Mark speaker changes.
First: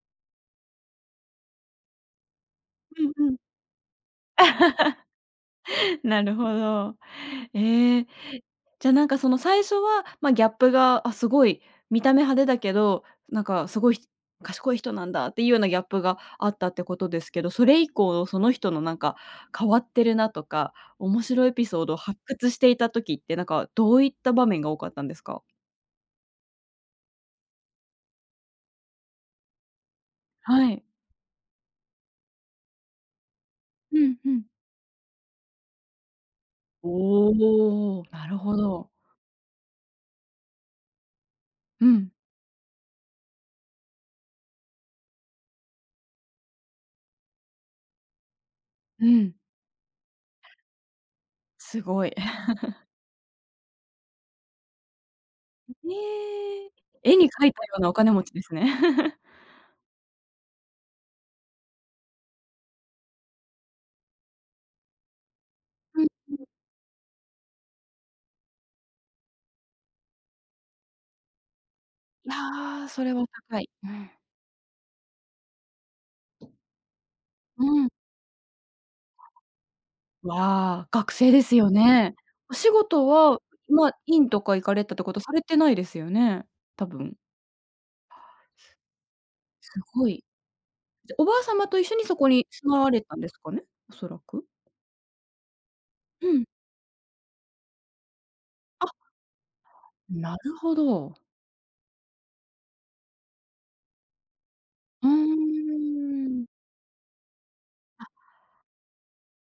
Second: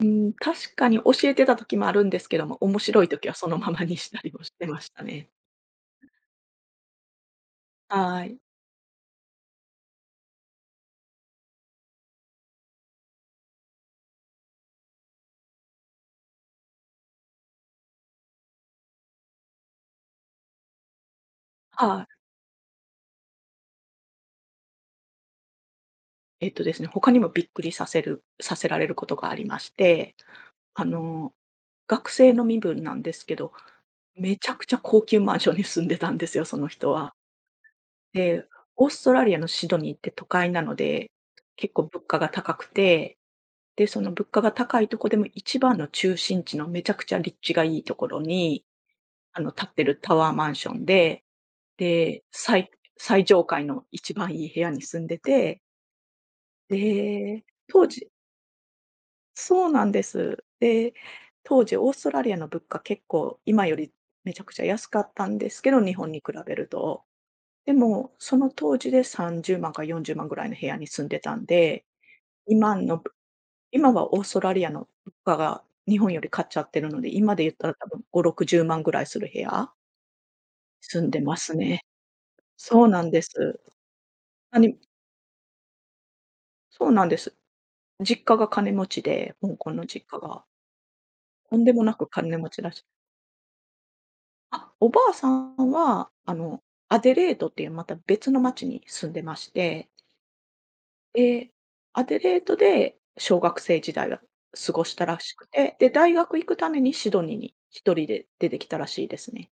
Speaker 1: うーん、確かに教えてた時もあるんですけども、面白
Speaker 2: う
Speaker 1: い時
Speaker 2: んう
Speaker 1: は
Speaker 2: ん。
Speaker 1: そのままにしたりもしてましたね。
Speaker 2: なるほど。ええ、
Speaker 1: はい。
Speaker 2: じゃなんかその最初は、ま、ギャップが、あ、すごい見た目派手だけど、なんかすごい、ひ賢い人なんだっていうようなギャップがあったってことですけど、それ以降その人のなんか変わってるなとか、面白エピソードを
Speaker 1: はい。
Speaker 2: 発掘していた時ってなんか、どういった場面が多かったんですか？
Speaker 1: えっとですね、他にもびっくりさせるさせられることがありまして、
Speaker 2: はい。
Speaker 1: あの、学生の身分なんですけど、
Speaker 2: うんう
Speaker 1: め
Speaker 2: ん。
Speaker 1: ちゃくちゃ高級マンションに住んでたんですよ、その人は。
Speaker 2: おお、なる
Speaker 1: で、
Speaker 2: ほ
Speaker 1: オー
Speaker 2: ど。
Speaker 1: ストラリアのシドニーって都会なので、結構
Speaker 2: う
Speaker 1: 物
Speaker 2: ん。
Speaker 1: 価が高くて、で、その物価が高いとこでも一番の中心地のめちゃくちゃ立地がいいところに、
Speaker 2: うん。
Speaker 1: あの、立っているタワーマンションで、
Speaker 2: すごい。
Speaker 1: で、最 最上階の一番いい部屋に住んでて。
Speaker 2: うへえ、絵に
Speaker 1: で、
Speaker 2: 描いたよう
Speaker 1: 当
Speaker 2: なお
Speaker 1: 時
Speaker 2: 金持ちですね。
Speaker 1: そうなんです。で、当時オーストラリアの物価結構今よりめちゃくちゃ安かったんですけど、日
Speaker 2: うん
Speaker 1: 本に比
Speaker 2: うん。
Speaker 1: べると。でもその当時で30万か40万ぐらいの部屋に住んでたんで、
Speaker 2: い
Speaker 1: 今
Speaker 2: や、
Speaker 1: の
Speaker 2: そ
Speaker 1: ぶ
Speaker 2: れは高い。う
Speaker 1: 今
Speaker 2: ん。
Speaker 1: はオーストラリアの物価が日本より勝っちゃってるので、今で言っ
Speaker 2: う
Speaker 1: たら多
Speaker 2: ん。
Speaker 1: 分5、60万ぐらいする部屋。
Speaker 2: うわ、
Speaker 1: 住ん
Speaker 2: 学
Speaker 1: で
Speaker 2: 生
Speaker 1: ま
Speaker 2: で
Speaker 1: す
Speaker 2: すよ
Speaker 1: ね。
Speaker 2: ね？お仕
Speaker 1: そうな
Speaker 2: 事
Speaker 1: んです。
Speaker 2: は、ま、院とか
Speaker 1: な
Speaker 2: 行か
Speaker 1: に
Speaker 2: れたってこと、されてないですよね？多
Speaker 1: そうな
Speaker 2: 分。
Speaker 1: ん
Speaker 2: ああ、
Speaker 1: です。実家が金持ちで。香港
Speaker 2: すす
Speaker 1: の実
Speaker 2: ご
Speaker 1: 家
Speaker 2: い。
Speaker 1: が。
Speaker 2: じゃ、おばあ
Speaker 1: とん
Speaker 2: 様
Speaker 1: で
Speaker 2: と
Speaker 1: も
Speaker 2: 一
Speaker 1: な
Speaker 2: 緒に
Speaker 1: く
Speaker 2: そこ
Speaker 1: 金
Speaker 2: に
Speaker 1: 持ち
Speaker 2: 住
Speaker 1: ら
Speaker 2: ま
Speaker 1: し
Speaker 2: われたんですかね、おそらく。
Speaker 1: あ、おばあさんは、
Speaker 2: う
Speaker 1: あ
Speaker 2: ん。
Speaker 1: の、アデレードっていうまた別の街に
Speaker 2: あ。
Speaker 1: 住んでまして
Speaker 2: なるほど。
Speaker 1: ええ、アデレートで小学生時代は過ごし
Speaker 2: う
Speaker 1: た
Speaker 2: ー
Speaker 1: らしくて、で、大学
Speaker 2: ん。
Speaker 1: 行くためにシドニーに一人
Speaker 2: あ。
Speaker 1: で出てきたらしいですね。